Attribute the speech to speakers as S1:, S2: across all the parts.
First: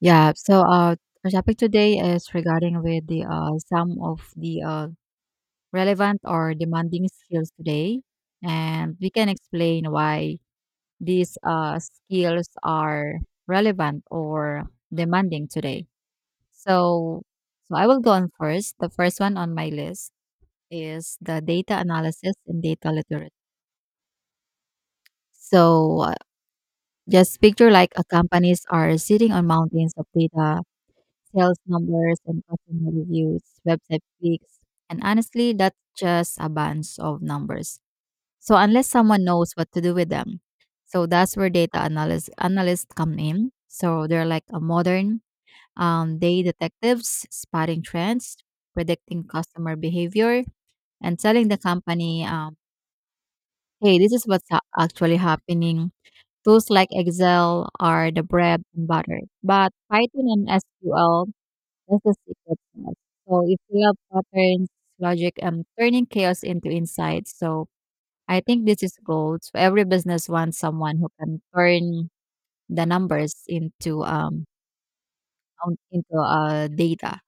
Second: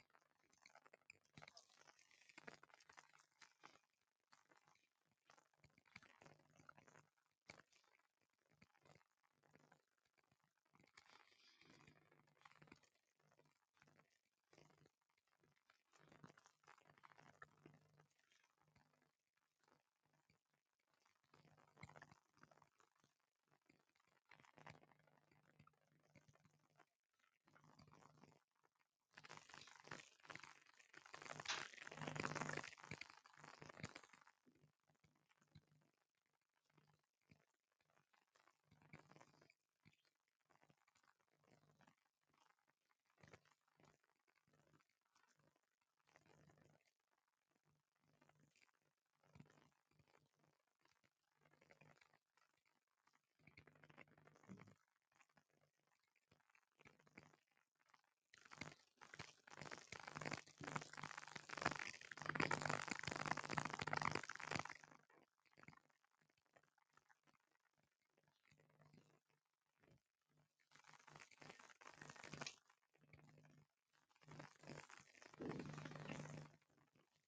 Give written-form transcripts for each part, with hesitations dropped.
S1: Yeah. Our topic today is regarding with the some of the relevant or demanding skills today, and we can explain why these skills are relevant or demanding today. So, so I will go on first. The first one on my list is the data analysis and data literacy. So, uh, just picture like companies are sitting on mountains of data, sales numbers and customer reviews, website clicks, and honestly, that's just a bunch of numbers. So unless someone knows what to do with them, so that's where data analyst analysts come in. So they're like a modern day detectives, spotting trends, predicting customer behavior, and telling the company, "Hey, this is what's actually happening." Tools like Excel are the bread and butter, but Python and SQL, that's the secret sauce. So if you love patterns, logic, and turning chaos into insight, so I think this is gold. So every business wants someone who can turn the numbers into data.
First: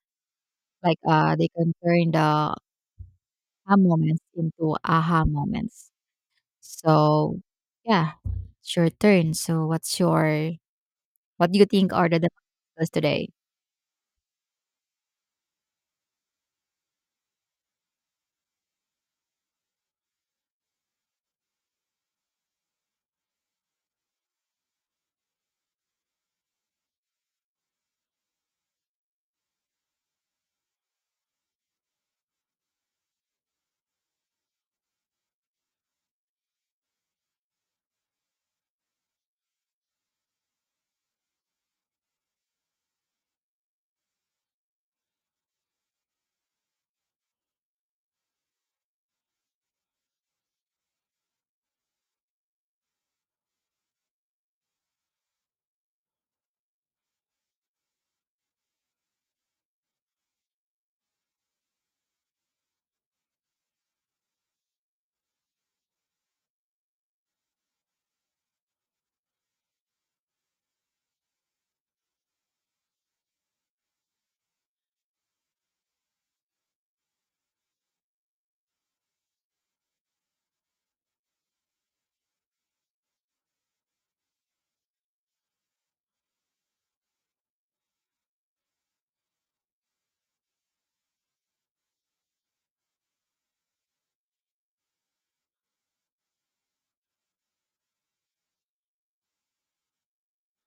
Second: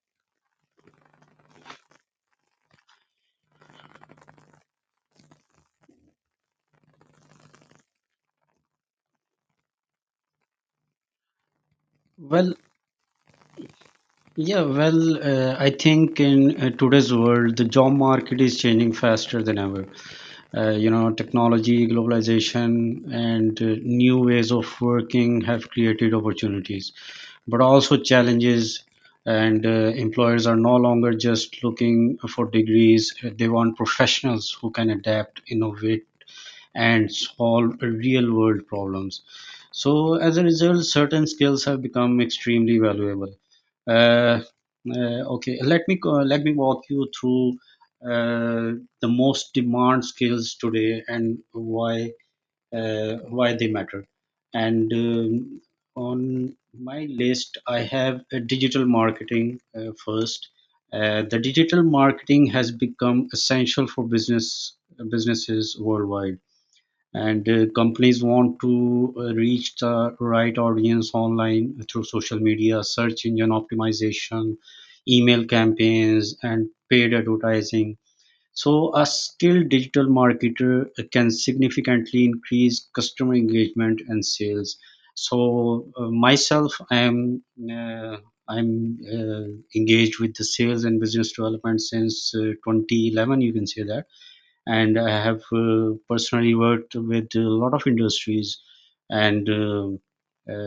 S1: Like they can turn the aha moments into aha moments. So yeah, it's your turn. So what do you think are the
S2: Well,
S1: demands today?
S2: yeah, well, I think in today's world, the job market is changing faster than ever. Technology, globalization, and new ways of working have created opportunities, but also challenges. And Employers are no longer just looking for degrees, they want professionals who can adapt, innovate, and solve real world problems. So, as a result, certain skills have become extremely valuable. Uh, uh, okay, let me walk you through uh, the most demand skills today and why they matter. And On my list, I have digital marketing first. The digital marketing has become essential for businesses worldwide, and companies want to reach the right audience online through social media, search engine optimization, email campaigns, and paid advertising. So a skilled digital marketer can significantly increase customer engagement and sales. So myself i am uh, i'm uh, engaged with the sales and business development since 2011, you can say that, and I have personally worked with a lot of industries and a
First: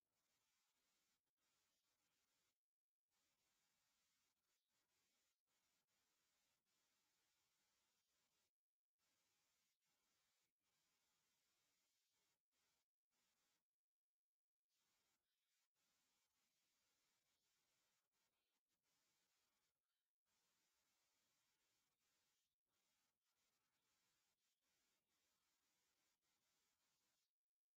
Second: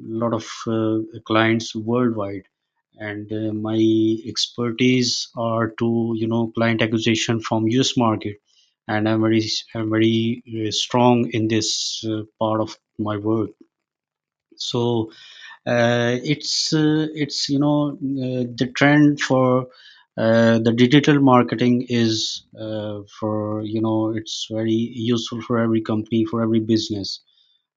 S2: lot of clients worldwide. And my expertise are to, you know, client acquisition from U.S. market, and I'm very strong in this part of my work. So it's you know The trend for the digital marketing is, for you know it's very useful for every company, for every business.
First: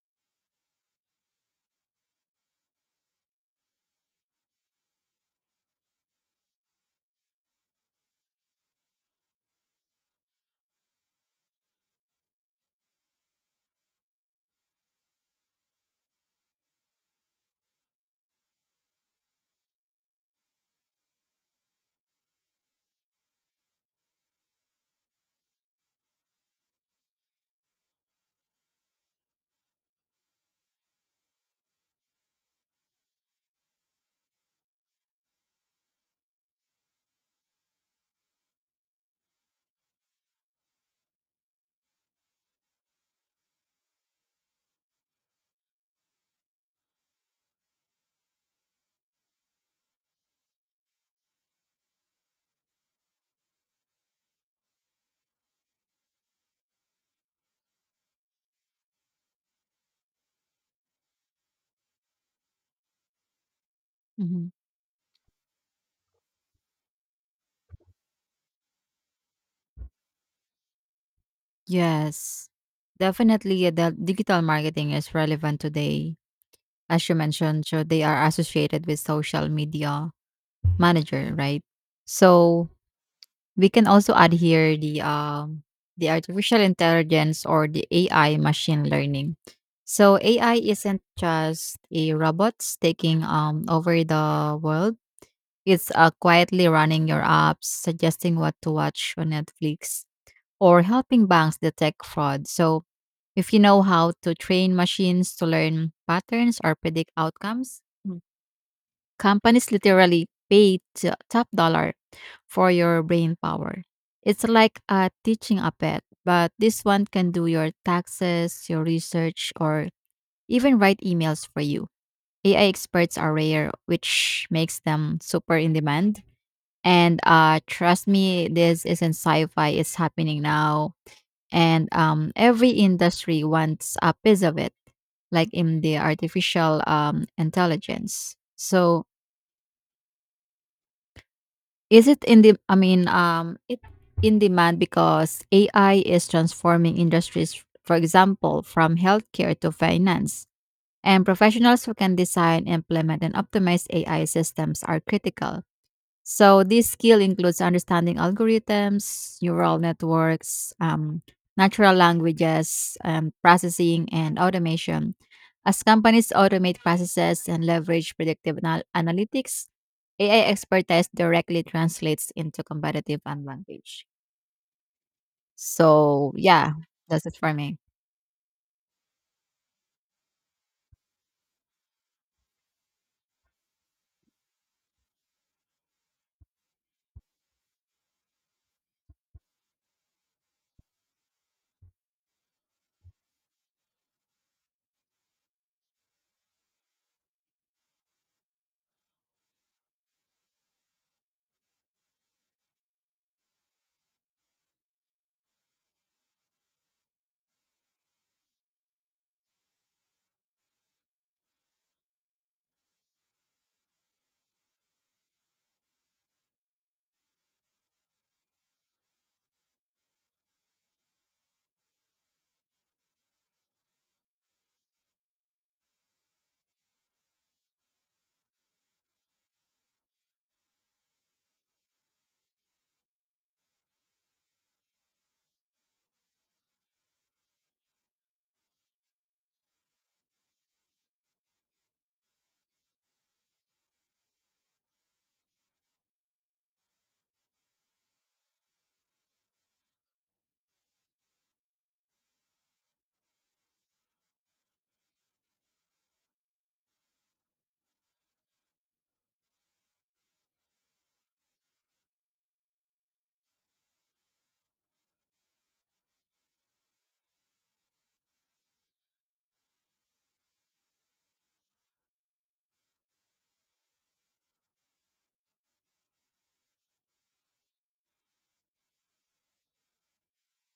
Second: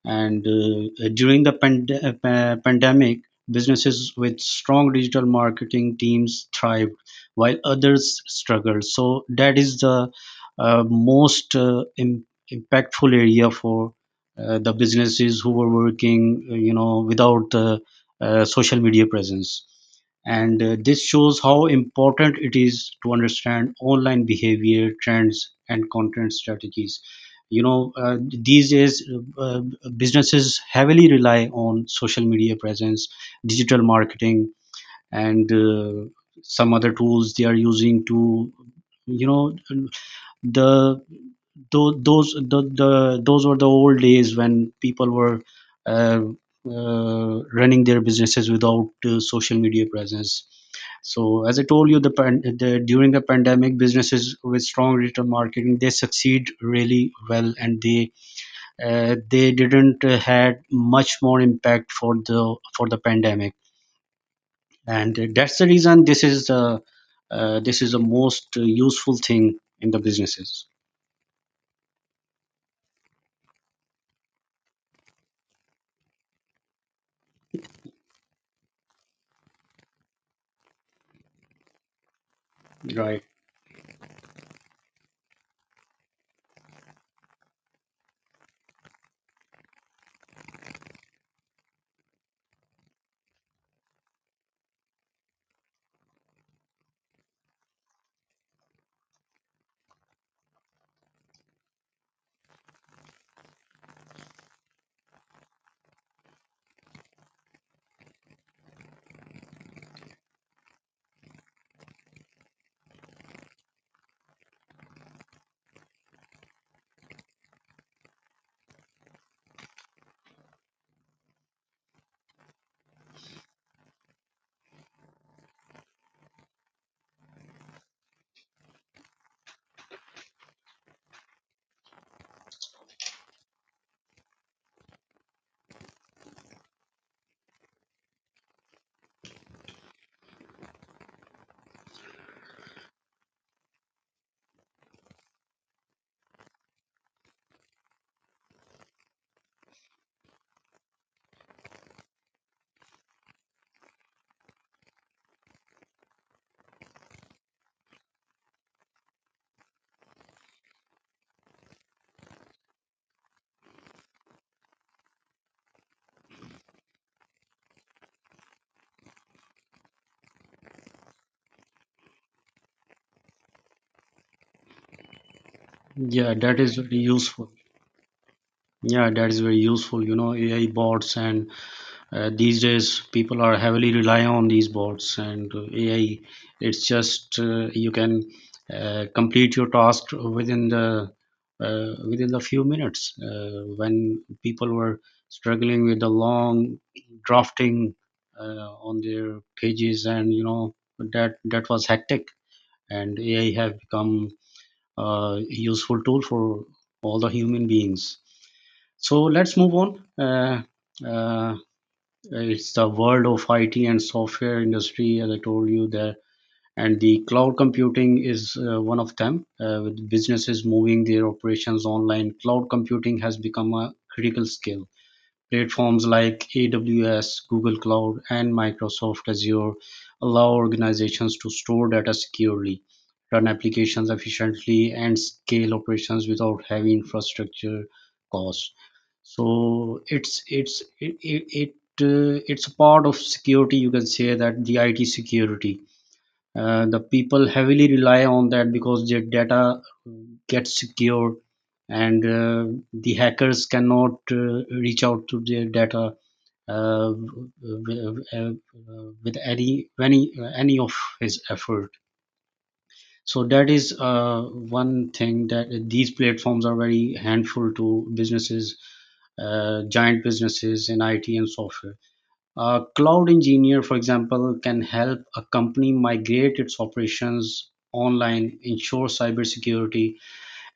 S2: And during the pandemic, businesses with strong digital marketing teams thrived while others struggled. So that is the most impactful area for the businesses who were working without social media presence. And this shows how important it is to understand online behavior trends and content strategies. You know uh, these days uh, uh, businesses heavily rely on social media presence, digital marketing, and some other tools they are using to, you know, the tho- those the those were the old days when people were uh, running their businesses without social media presence. So as I told you, the, pan- the during the pandemic, businesses with strong digital marketing they succeed really well, and they didn't had much more impact for the pandemic.
S1: Mm-hmm.
S2: And that's the reason this is the most useful thing in the businesses,
S1: Yes. Definitely, the digital marketing is relevant today. As you mentioned, so they are associated with social media manager, right? So
S2: right?
S1: we can also add here the artificial intelligence or the AI machine learning. So AI isn't just a robots taking over the world. It's quietly running your apps, suggesting what to watch on Netflix or helping banks detect fraud. So, if you know how to train machines to learn patterns or predict outcomes, Mm, companies literally pay top dollar for your brain power. It's like teaching a pet, but this one can do your taxes, your research, or even write emails for you. AI experts are rare, which makes them super in demand. And trust me, this isn't sci fi, it's happening now, and every industry wants a piece of it, like in the artificial intelligence. So is it in the? I mean, it in demand because AI is transforming industries. For example, from healthcare to finance, and professionals who can design, implement, and optimize AI systems are critical. So this skill includes understanding algorithms, neural networks, natural languages, processing, and automation. As companies automate processes and leverage predictive analytics, AI expertise directly translates into competitive advantage. So
S2: Yeah, that
S1: yeah,
S2: is very
S1: that's it
S2: useful.
S1: for me.
S2: Yeah, that is very useful, you know, AI bots, and these days people are heavily rely on these bots and AI. It's just, you can complete your task within the within the few minutes, when people were struggling with the long drafting on their pages, and, you know, that that was hectic. And AI have become a useful tool for all the human beings. So let's move on. uh, uh, it's the world of IT and software industry, as I told you there. And the cloud computing is one of them. With businesses moving their operations online, cloud computing has become a critical skill. Platforms like AWS, Google Cloud, and Microsoft Azure allow organizations to store data securely, run applications efficiently, and scale operations without heavy infrastructure costs. So it's it it, it it's a part of security. You can say that the IT security. The people heavily rely on that because their data uh, gets secure, and the hackers cannot reach out to their data uh, with, uh, uh, with any of his effort. So that is one thing, that these platforms are very handful to businesses, giant businesses in IT and software. A cloud engineer, for example, can help a company migrate its operations online, ensure cybersecurity,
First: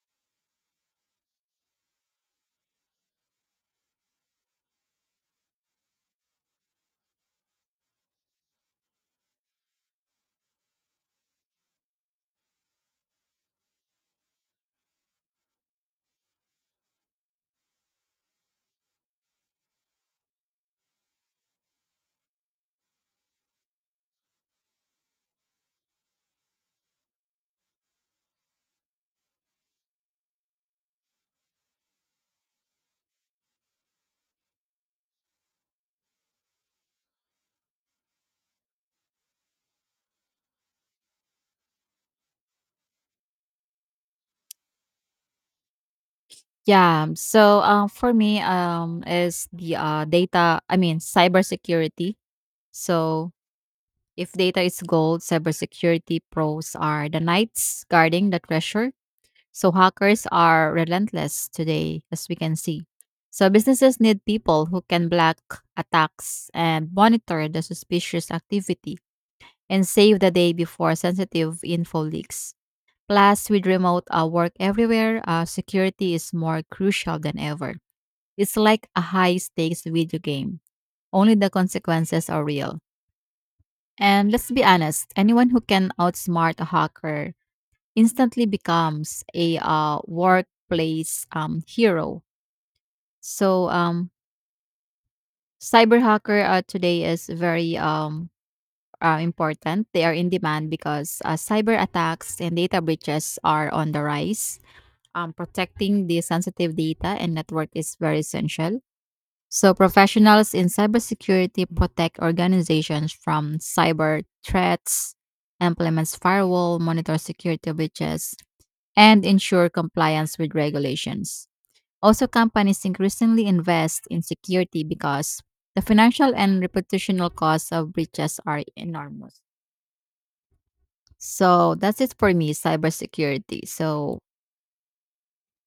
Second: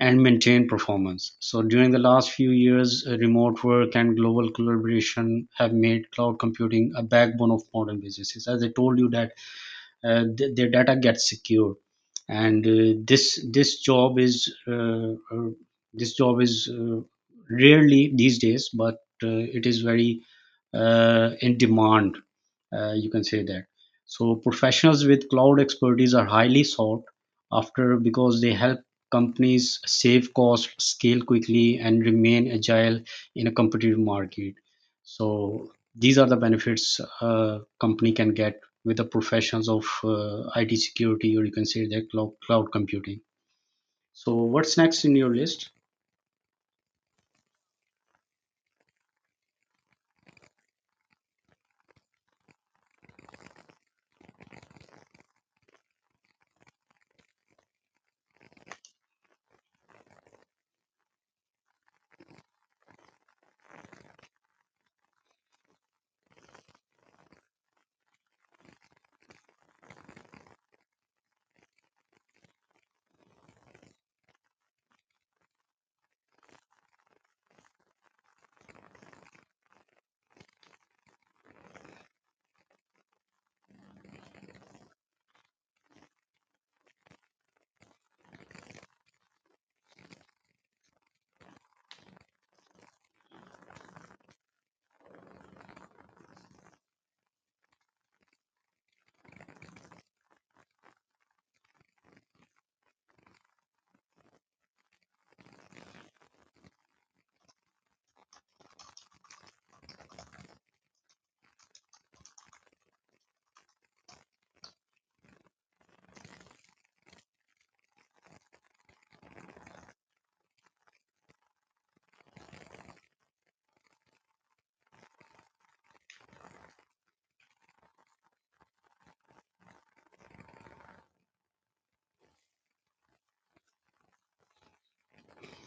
S2: and maintain performance. So, during the last few years, remote work and global collaboration have made cloud computing a backbone of modern businesses. As I told you, that their data gets secured. And this job is rarely these days, but it is very in demand, you can say that. So professionals with cloud expertise are highly sought after because they help companies save cost, scale quickly, and remain agile in a competitive market. So these are the benefits a company can get with the professions of IT security, or you can say the cloud computing. So what's next in your list?
S1: Yeah. So for me, is the cybersecurity. So if data is gold, cybersecurity pros are the knights guarding the treasure. So hackers are relentless today, as we can see. So businesses need people who can block attacks and monitor the suspicious activity and save the day before sensitive info leaks. Plus, with remote work everywhere, security is more crucial than ever. It's like a high stakes video game. Only the consequences are real. And let's be honest, anyone who can outsmart a hacker instantly becomes a workplace hero. So, cyber hacker today is very important. They are in demand because cyber attacks and data breaches are on the rise. Protecting the sensitive data and network is very essential. So, professionals in cybersecurity protect organizations from cyber threats, implements firewall, monitor security breaches, and ensure compliance with regulations. Also, companies increasingly invest in security because the financial and reputational costs of breaches are enormous. So, that's it for me, cybersecurity. So,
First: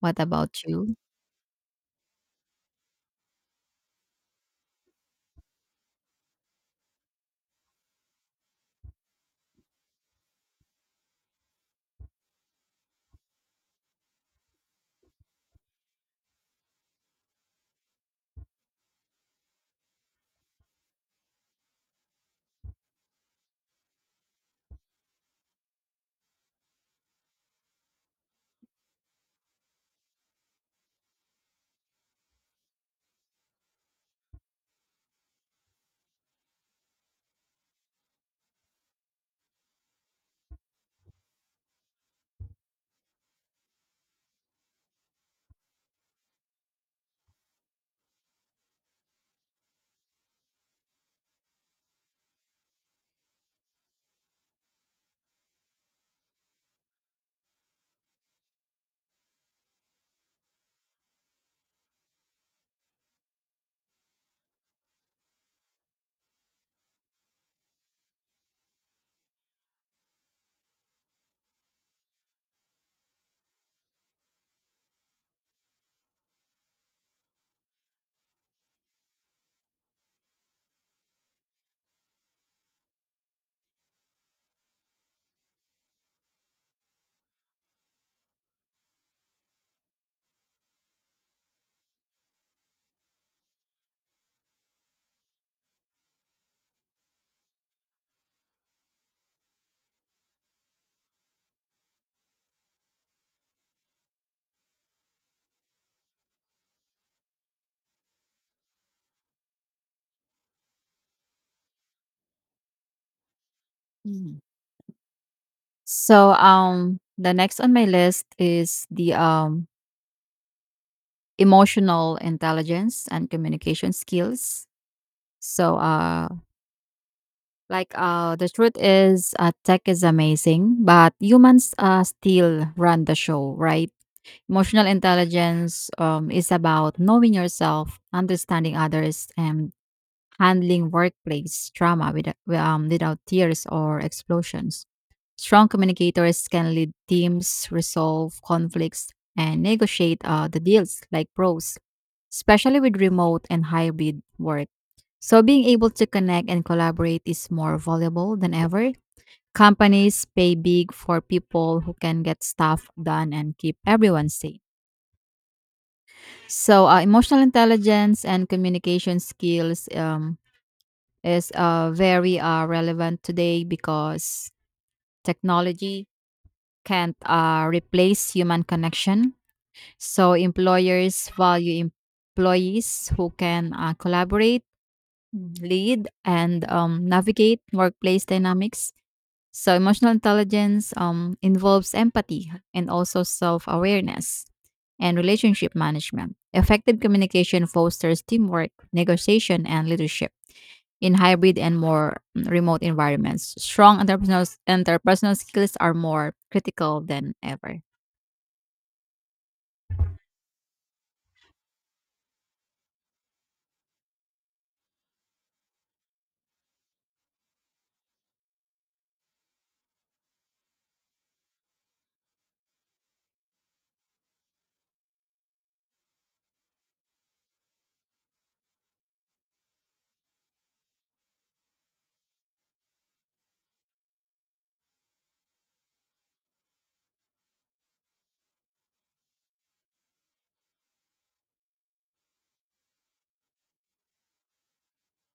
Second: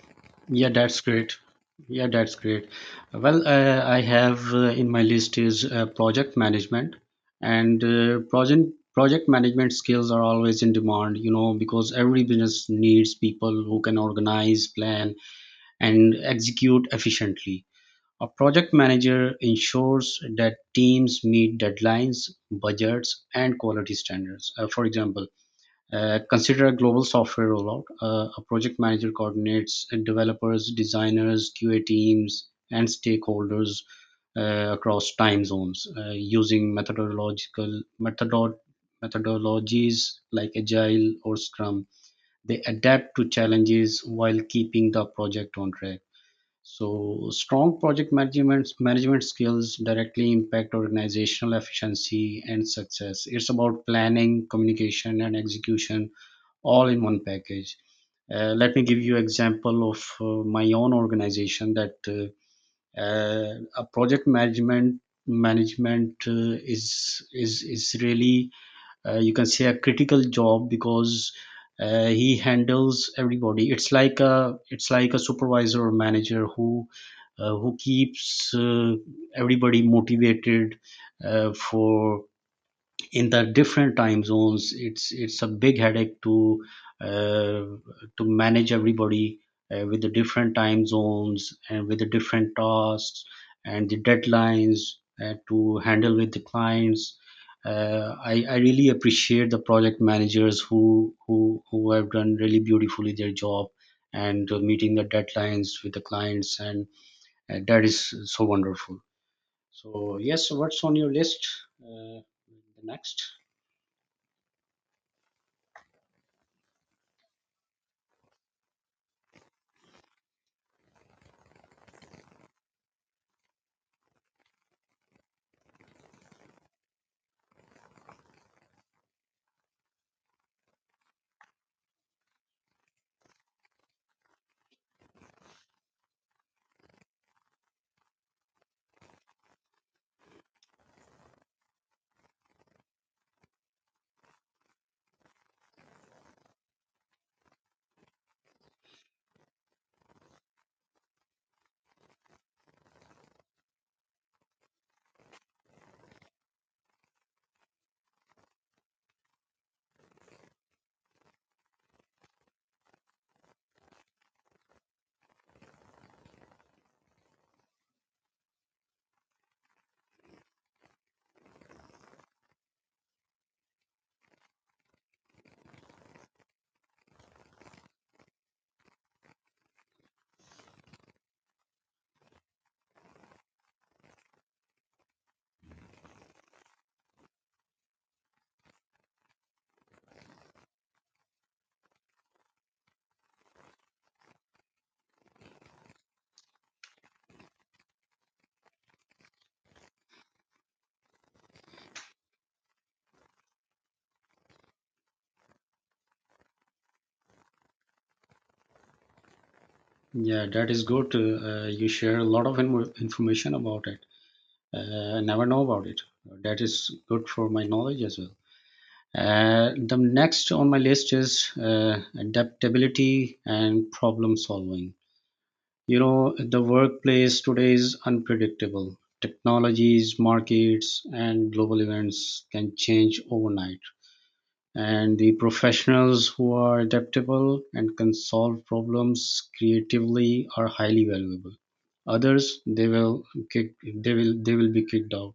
S1: what about
S2: Yeah,
S1: you?
S2: that's great. Yeah, that's great. Well, I have in my list is project management, and uh, project management skills are always in demand. You know, because every business needs people who can organize, plan, and execute efficiently. A project manager ensures that teams meet deadlines, budgets, and quality standards. For example, consider a global software rollout. A project manager coordinates developers, designers, QA teams, and stakeholders across time zones using methodologies like Agile or Scrum. They adapt to challenges while keeping the project on track. So strong project management skills directly impact organizational efficiency and success. It's about planning, communication, and execution all in one package. Let me give you example of my own organization that a project management is really, you can say, a critical job, because he handles everybody. It's like a supervisor or manager who keeps everybody motivated for in the different time zones. It's a big headache uh, to manage everybody with the different time zones and with the different tasks and the deadlines, to handle with the clients. I really appreciate the project managers who have done really beautifully their job, and meeting the deadlines with the clients. And that is so wonderful. So yes, what's on your list, uh, the next?
S1: Mm. So, the next on my list is the emotional intelligence and communication skills. So, uh, the truth is, tech is amazing, but humans still run the show, right? Emotional intelligence is about knowing yourself, understanding others, and handling workplace trauma without, without tears or explosions. Strong communicators can lead teams, resolve conflicts, and negotiate the deals like pros, especially with remote and hybrid work. So, being able to connect and collaborate is more valuable than ever. Companies pay big for people who can get stuff done and keep everyone safe. So, emotional intelligence and communication skills is very relevant today because technology can't replace human connection. So employers value employees who can collaborate, lead, and navigate workplace dynamics. So emotional intelligence involves empathy and also self awareness and relationship management. Effective communication fosters teamwork, negotiation, and leadership in hybrid and more remote environments. Strong interpersonal skills are more critical than ever.
S2: Yeah, that is good. You share a lot of information about it. I never know about it. That is good for my knowledge as well. The next on my list is adaptability and problem solving. You know, the workplace today is unpredictable. Technologies, markets, and global events can change overnight, and the professionals who are adaptable and can solve problems creatively are highly valuable. Others, they will they will be kicked out.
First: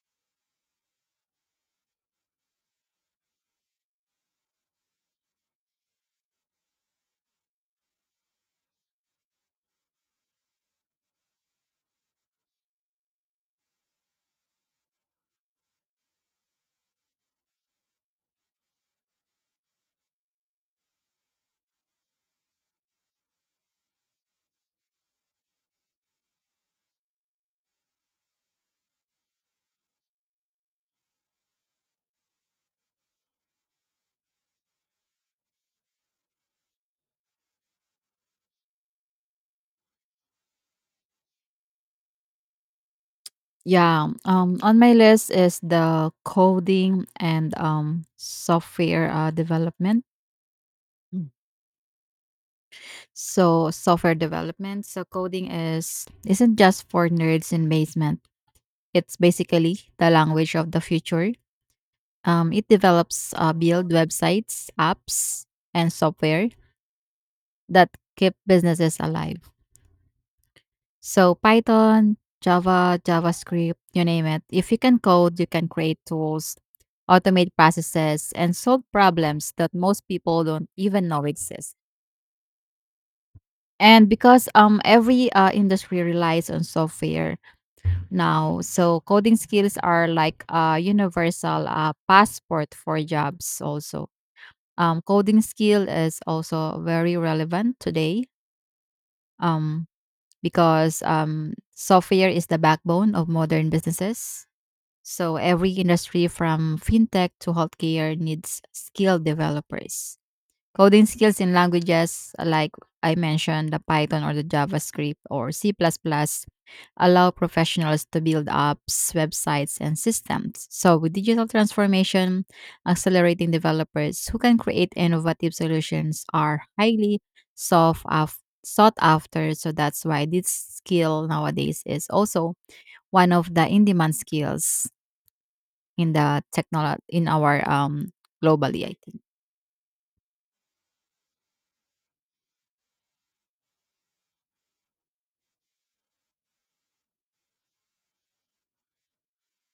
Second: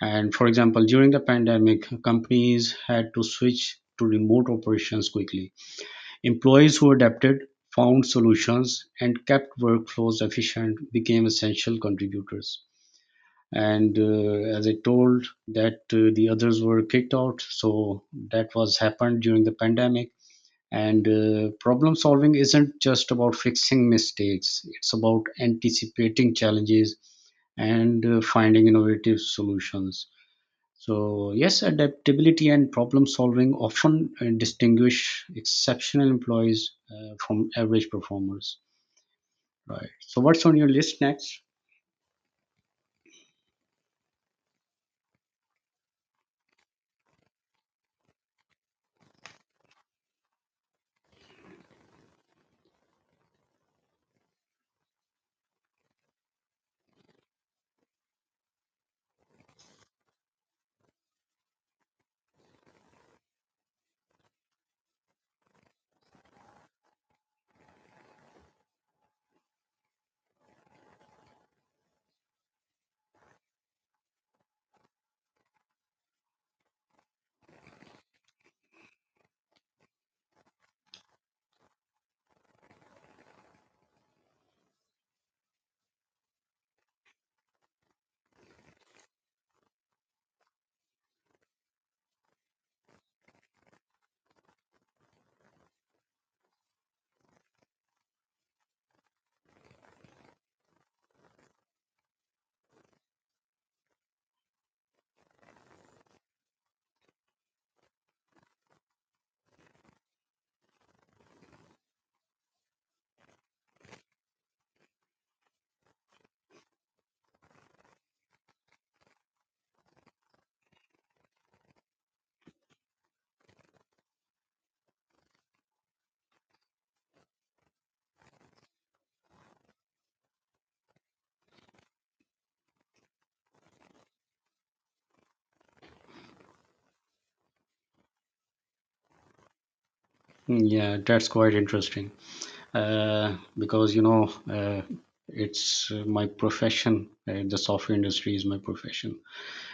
S2: And for example, during the pandemic, companies had to switch to remote operations quickly. Employees who adapted, found solutions and kept workflows efficient became essential contributors. And as I told, that the others were kicked out. So that was happened during the pandemic. And problem solving isn't just about fixing mistakes, it's about anticipating challenges and finding innovative solutions. So yes, adaptability and problem solving often distinguish exceptional employees from average performers, right? So what's on your list next?
S1: Yeah, on my list is the coding and software development. Mm. So software development. So coding is isn't just for nerds in basement. It's basically the language of the future. It develops build websites, apps, and software that keep businesses alive. So Python, Java, JavaScript, you name it. If you can code, you can create tools, automate processes, and solve problems that most people don't even know exist. And because every industry relies on software now, so coding skills are like a universal passport for jobs. Also, coding skill is also very relevant today. Um, because software is the backbone of modern businesses. So every industry from fintech to healthcare needs skilled developers. Coding skills in languages like I mentioned, the Python or the JavaScript or C++ plus, plus allow professionals to build apps, websites, and systems. So with digital transformation, accelerating developers who can create innovative solutions are highly sought af- sought after. So that's why this skill nowadays is also one of the in-demand skills in the technology in our globally, I think.
S2: Hmm, yeah, that's quite interesting, because, you know, uh, it's my profession, the software industry is my profession.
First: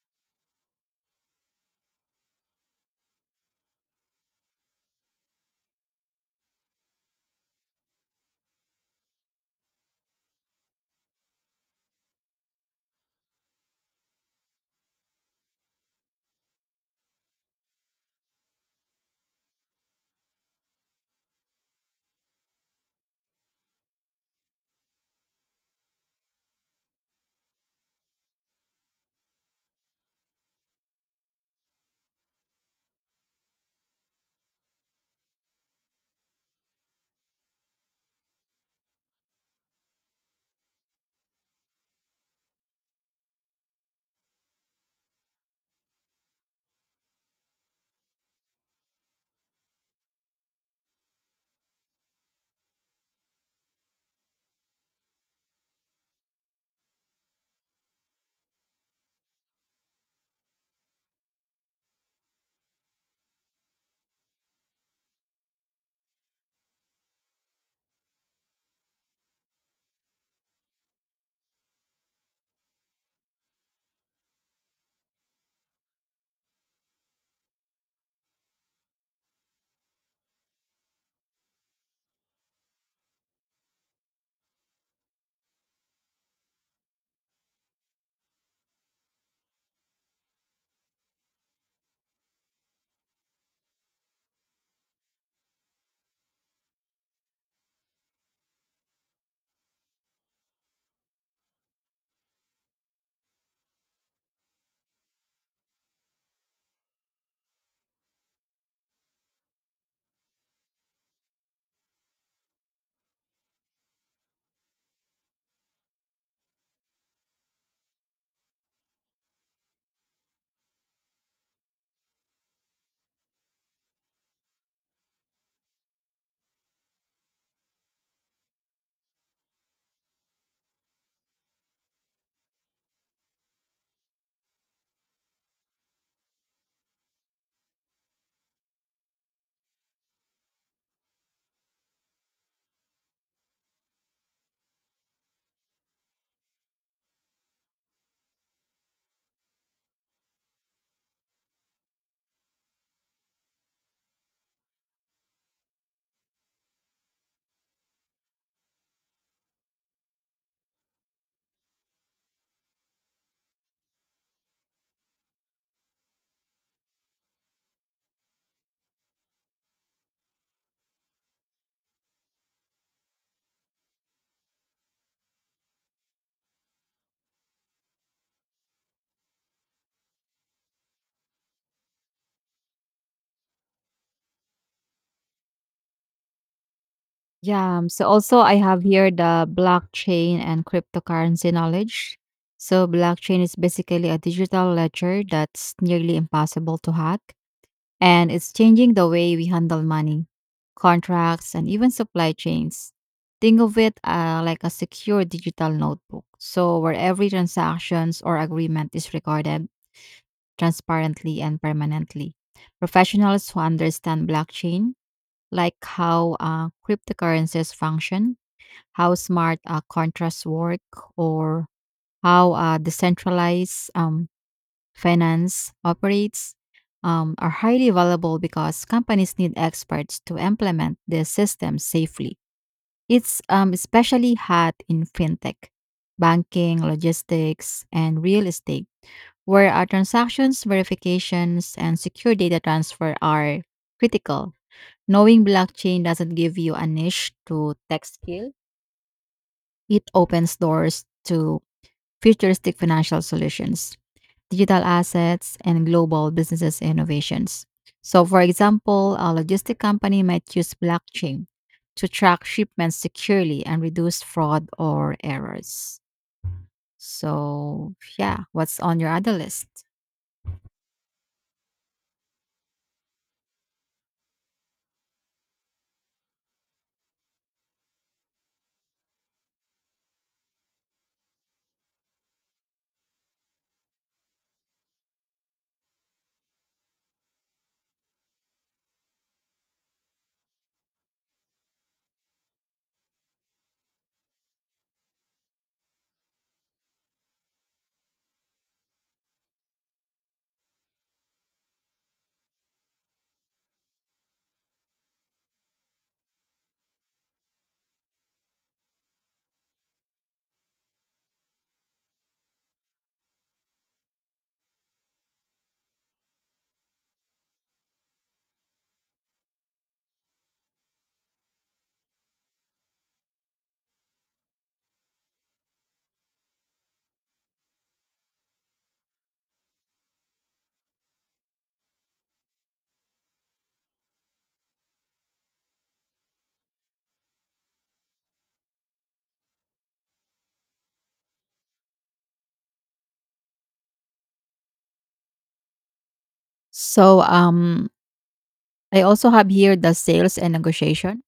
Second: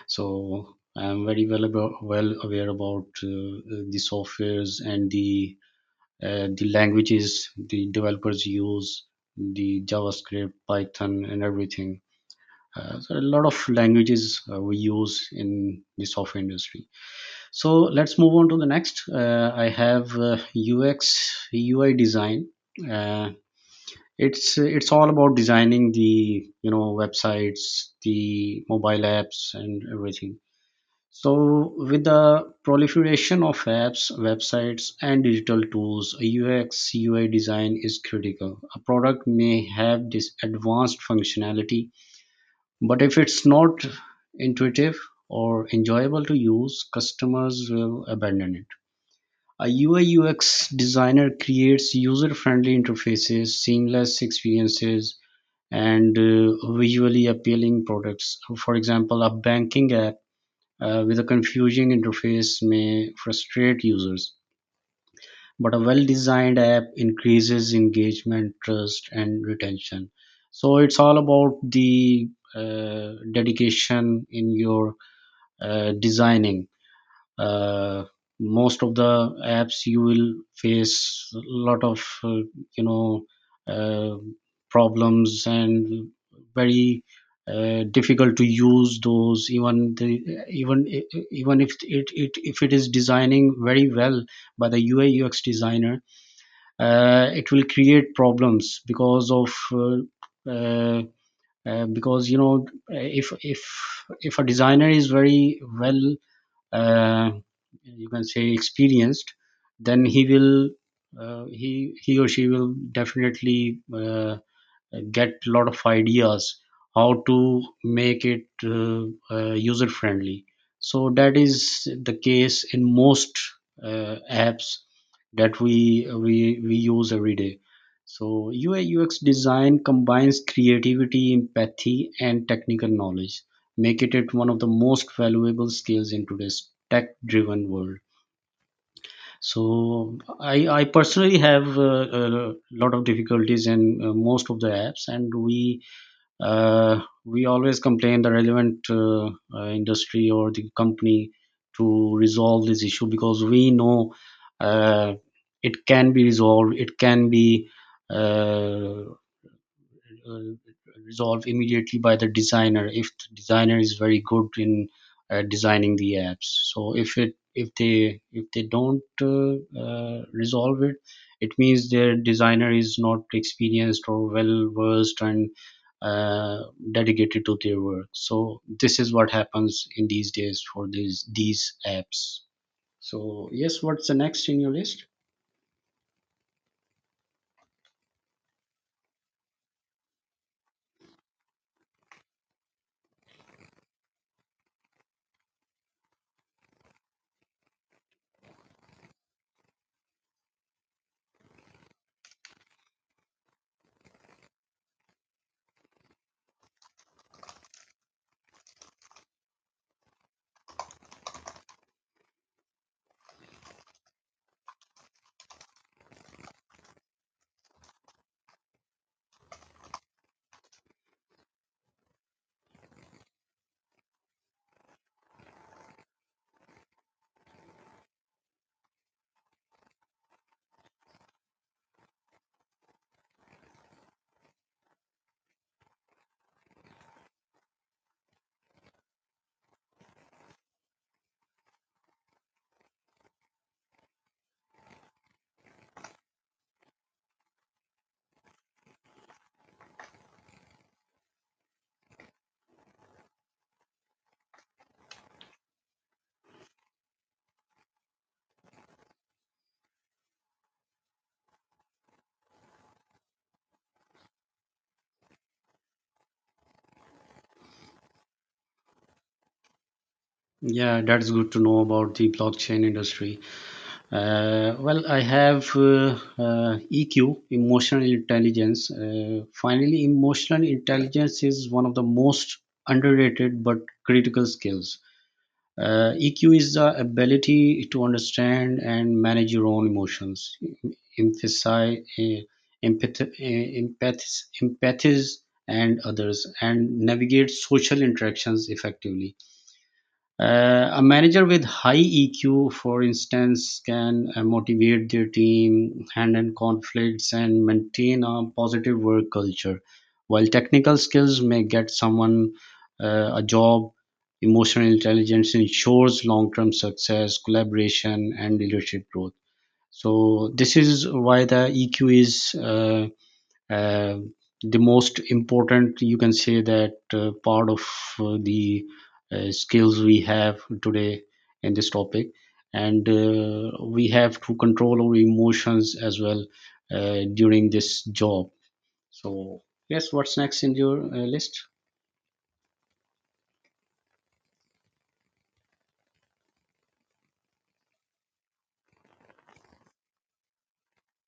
S2: So I'm very well aware about the softwares and the languages the developers use, the JavaScript, Python, and everything. So a lot of languages we use in the software industry. So let's move on to the next. I have UX UI design. Uh, it's all about designing the, you know, websites, the mobile apps, and everything. So, with the proliferation of apps, websites, and digital tools, UX UI design is critical. A product may have this advanced functionality, but if it's not intuitive or enjoyable to use, customers will abandon it. A UI UX designer creates user friendly interfaces, seamless experiences, and visually appealing products. For example, a banking app with a confusing interface may frustrate users, but a well designed app increases engagement, trust, and retention. So it's all about the dedication in your designing. uh, Most of the apps, you will face a lot of you know uh, problems and very difficult to use those, even the even if it, it if it is designing very well by the UI UX designer. It will create problems because of because if a designer is very well, uh, you can say experienced, then he will he or she will definitely get a lot of ideas how to make it user friendly. So that is the case in most apps that we use every day. So UI UX design combines creativity, empathy, and technical knowledge, making it one of the most valuable skills in today's tech driven world. So I personally have a lot of difficulties in most of the apps, and uh, we always complain the relevant industry or the company to resolve this issue, because we know uh, it can be resolved, it can be uh, uh, resolved immediately by the designer if the designer is very good in designing the apps. So if it if they don't resolve it, it means their designer is not experienced or well versed and uh, dedicated to their work. So this is what happens in these days for these apps. So yes, what's the next in your list?
S1: Yeah. So also I have here the blockchain and cryptocurrency knowledge. So blockchain is basically a digital ledger that's nearly impossible to hack, and it's changing the way we handle money, contracts and even supply chains. Think of it like a secure digital notebook. So where every transactions or agreement is recorded transparently and permanently. Professionals who understand blockchain, like how cryptocurrencies function, how smart contracts work, or how decentralized finance operates, are highly valuable because companies need experts to implement their systems safely. It's especially hot in fintech, banking, logistics, and real estate where our transactions, verifications, and secure data transfer are critical. Knowing blockchain doesn't give you a niche to tech skill, it opens doors to futuristic financial solutions, digital assets, and global businesses innovations. So, for example, a logistic company might use blockchain to track shipments securely and reduce fraud or errors. So, yeah, what's on your other list?
S2: Yeah, that's good to know about the blockchain industry. Well, I have EQ, emotional intelligence. Finally, emotional intelligence is one of the most underrated but critical skills. EQ is the ability to understand and manage your own emotions, emphasize, empath, eh, empath, empathize, and others, and navigate social interactions effectively. A manager with high EQ, for instance, can motivate their team, handle conflicts, and maintain a positive work culture. While technical skills may get someone a job, emotional intelligence ensures long term success, collaboration, and leadership growth. So this is why the EQ is uh, the most important, you can say, that part of the skills we have today in this topic. And we have to control our emotions as well during this job. So yes, what's next in your list?
S1: So, I also have here the sales and negotiation.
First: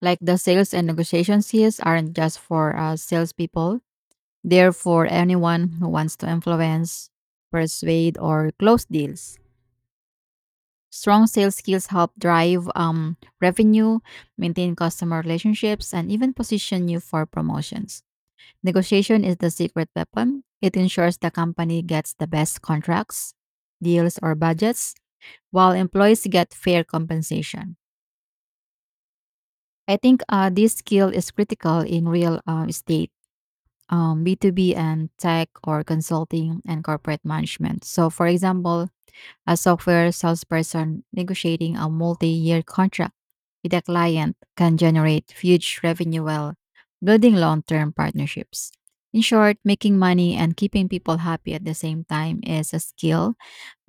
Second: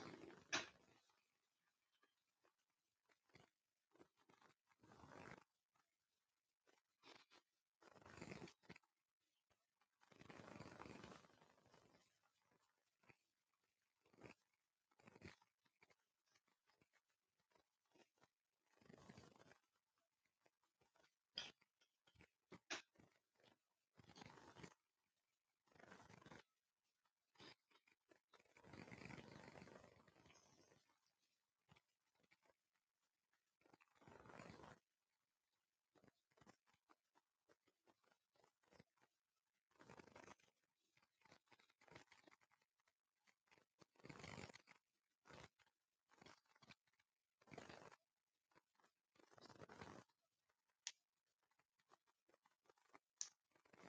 S1: Like the sales and negotiation skills aren't just for salespeople, they're for anyone who wants to influence, persuade, or close deals. Strong sales skills help drive revenue, maintain customer relationships, and even position you for promotions. Negotiation is the secret weapon. It ensures the company gets the best contracts, deals, or budgets, while employees get fair compensation. I think this skill is critical in real estate, B2B and tech or consulting and corporate management. So, for example, a software salesperson negotiating a multi year contract with a client can generate huge revenue while building long term partnerships. In short, making money and keeping people happy at the same time is a skill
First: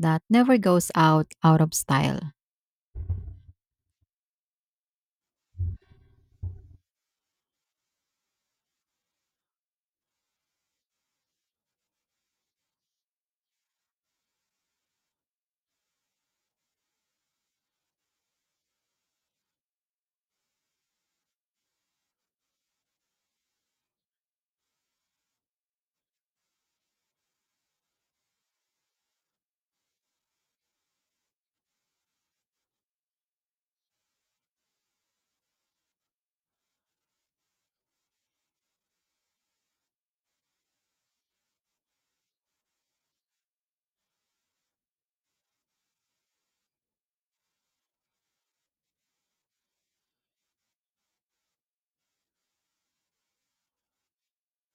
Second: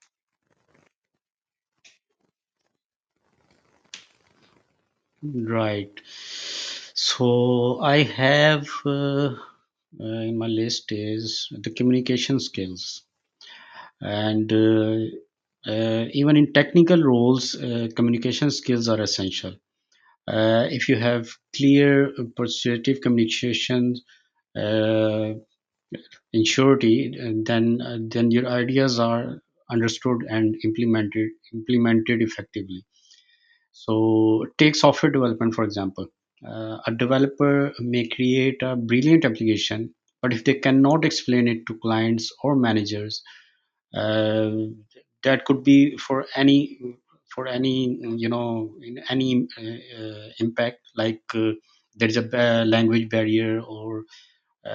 S1: that never goes out of style.
S2: Right. So I have in my list is the communication skills. And even in technical roles, communication skills are essential. If you have clear persuasive communication, uh, in surety, and then your ideas are understood and implemented effectively. So take software development, for example. A developer may create a brilliant application, but if they cannot explain it to clients or managers, uh, that could be for any you know, in any impact, like there's a language barrier, or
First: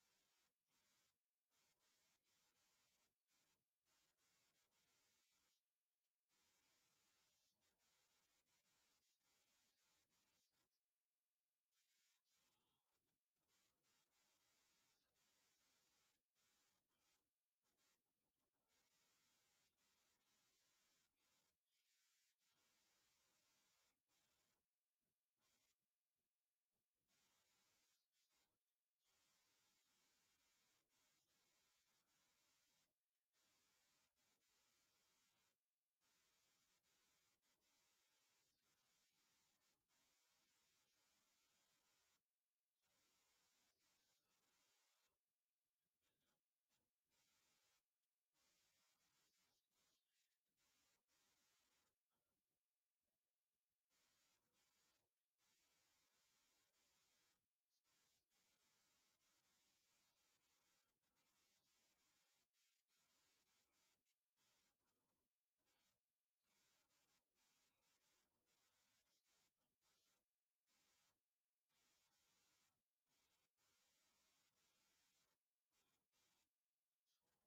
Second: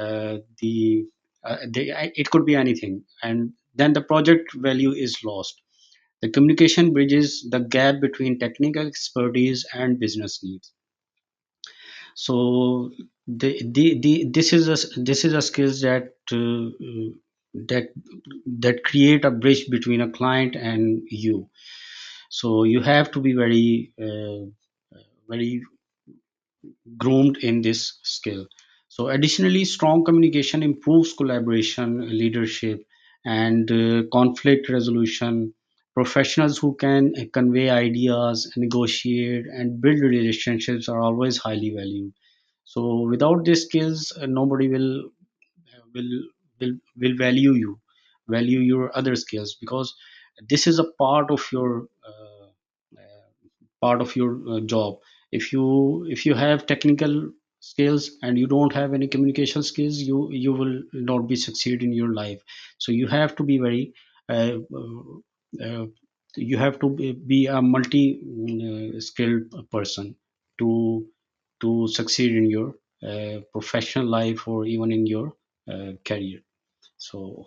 S2: uh, the it could be anything, and then the project value is lost. The communication bridges the gap between technical expertise and business needs. So the this is a this is a skills that that create a bridge between a client and you. So you have to be very very groomed in this skill. So additionally, strong communication improves collaboration, leadership, and conflict resolution. Professionals who can convey ideas, negotiate, and build relationships are always highly valued. So without these skills, nobody will will will value you, value your other skills, because this is a uh, part of your job. If you have technical skills and you don't have any communication skills, you will not be succeed in your life. So you have to be very uh, uh, uh, you have to be a multi skilled person to to succeed in your professional life, or even in your career. So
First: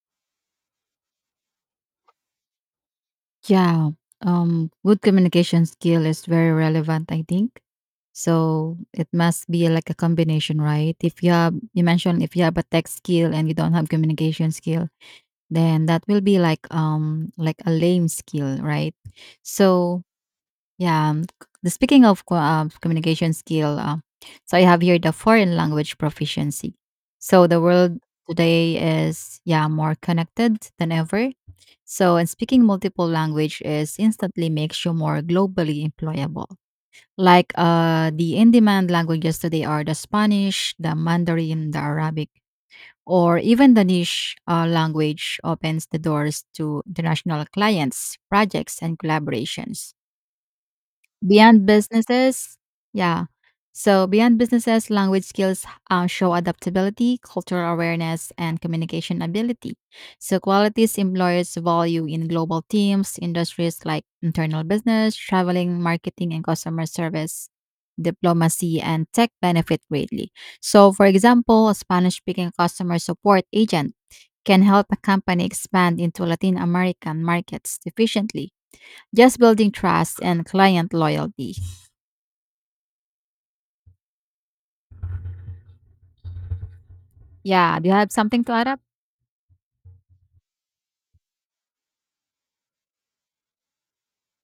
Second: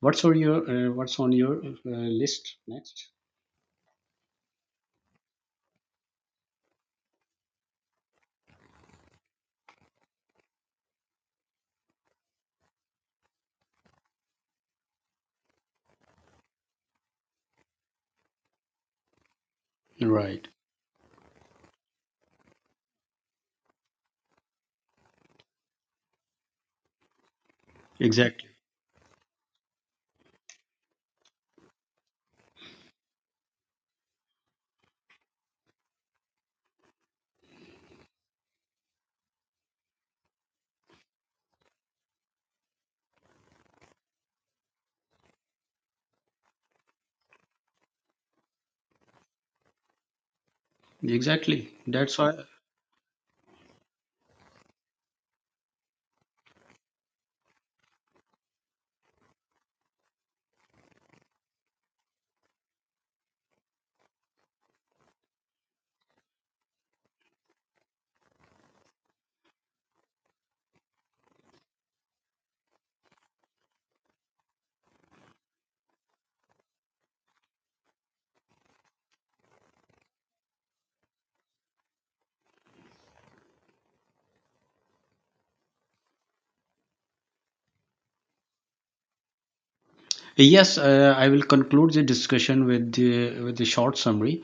S2: what's on your list next?
S1: Yeah, good communication skill is very relevant, I think. So it must be like a combination, right? If you have, you mentioned if you have a tech skill and you don't have communication skill, then that will be like a lame skill, right? So
S2: Right.
S1: yeah. The speaking of communication skill, I have here the foreign language proficiency. So the world
S2: Exactly.
S1: today is more connected than ever. So and speaking multiple language is instantly makes you more globally employable. Like the in-demand languages today are the Spanish, the Mandarin, the Arabic, or even the niche language opens the doors to international clients, projects, and collaborations. Beyond
S2: Exactly. That's why.
S1: businesses, yeah. So beyond businesses, language skills show adaptability, cultural awareness, and communication ability. So qualities employers value in global teams, industries like internal business, traveling, marketing, and customer service, diplomacy, and tech benefit greatly. So, for example, a Spanish-speaking customer support agent can help a company expand into Latin American markets efficiently, just building trust and client loyalty. Yeah. Do you have something to add up?
S2: Yes, I will conclude the discussion with the short summary.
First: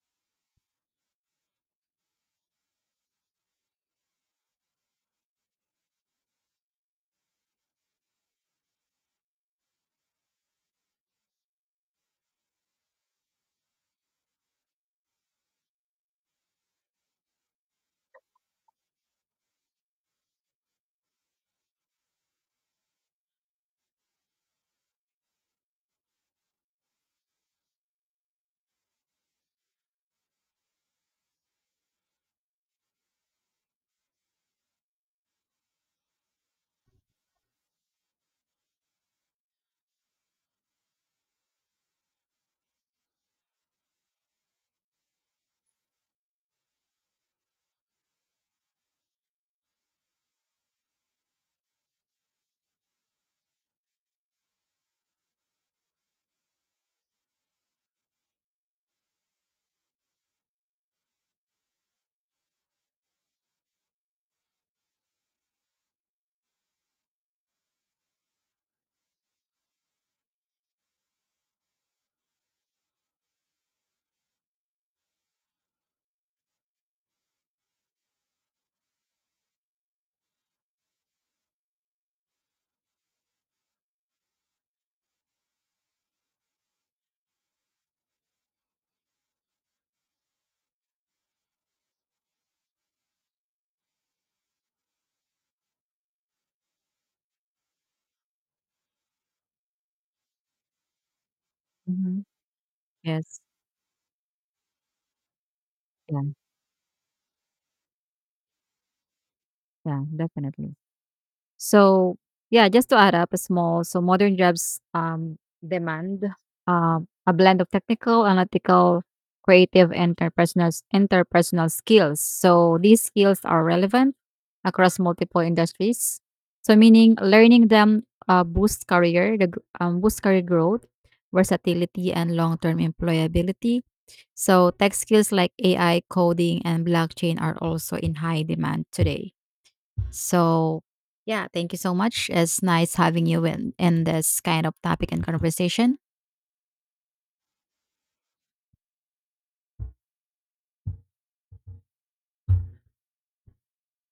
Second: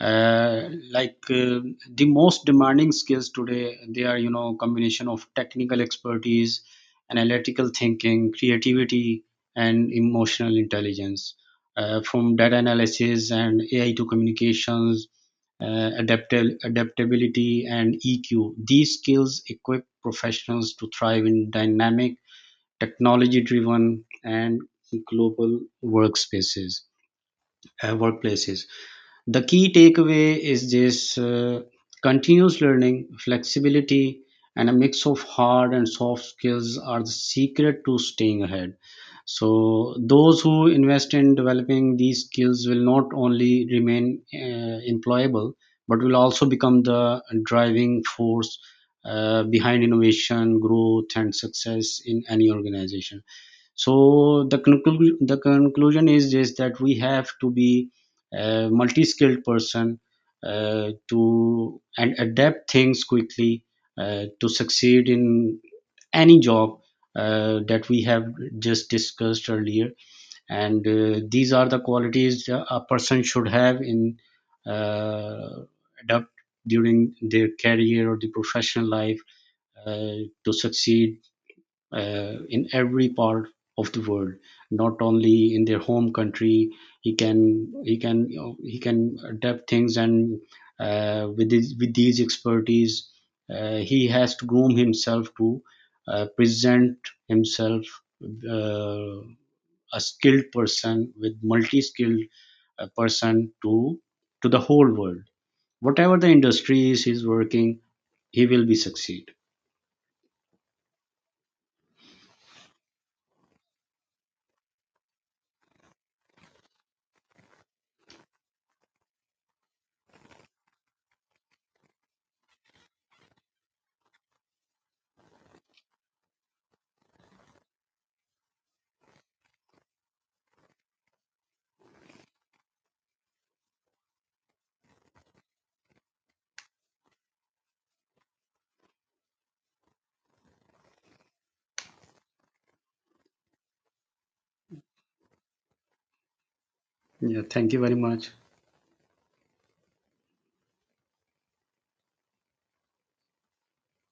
S2: Like, the most demanding skills today, they are, you know, combination of technical expertise, analytical thinking, creativity, and emotional intelligence. From data analysis and AI to communications, adaptability and EQ. These skills equip professionals to thrive in dynamic, technology-driven, and global workspaces, workplaces. The key takeaway is this: continuous learning, flexibility, and a mix of hard and soft skills are the secret to staying ahead. So those who invest in developing these skills will not only remain employable, but will also become the driving force behind innovation, growth, and success in any organization. So the the conclusion is just that we have to be a multi-skilled person to and adapt things quickly to succeed in any job that we have just discussed earlier. And these are the qualities a person should have in uh, adapt during their career or the professional life to succeed in every part of the world, not only in their home country. He can you know, he can adapt things, and with these expertise, he has to groom himself to present himself, uh, a skilled person, with multi-skilled
S1: Mhm. Yes.
S2: person, to the whole world, whatever
S1: Yeah.
S2: the industries he's working, he will be succeed.
S1: Yeah. Definitely. So yeah, just to add up a small, so modern jobs demand a blend of technical, analytical, creative, and interpersonal skills. So these skills are relevant across multiple industries. So meaning learning them boosts career growth, versatility, and long-term employability. So tech skills like AI, coding, and blockchain are also in high demand today. So yeah, thank you so much. It's nice having you in this kind of topic and conversation.
S2: Yeah, thank you very much.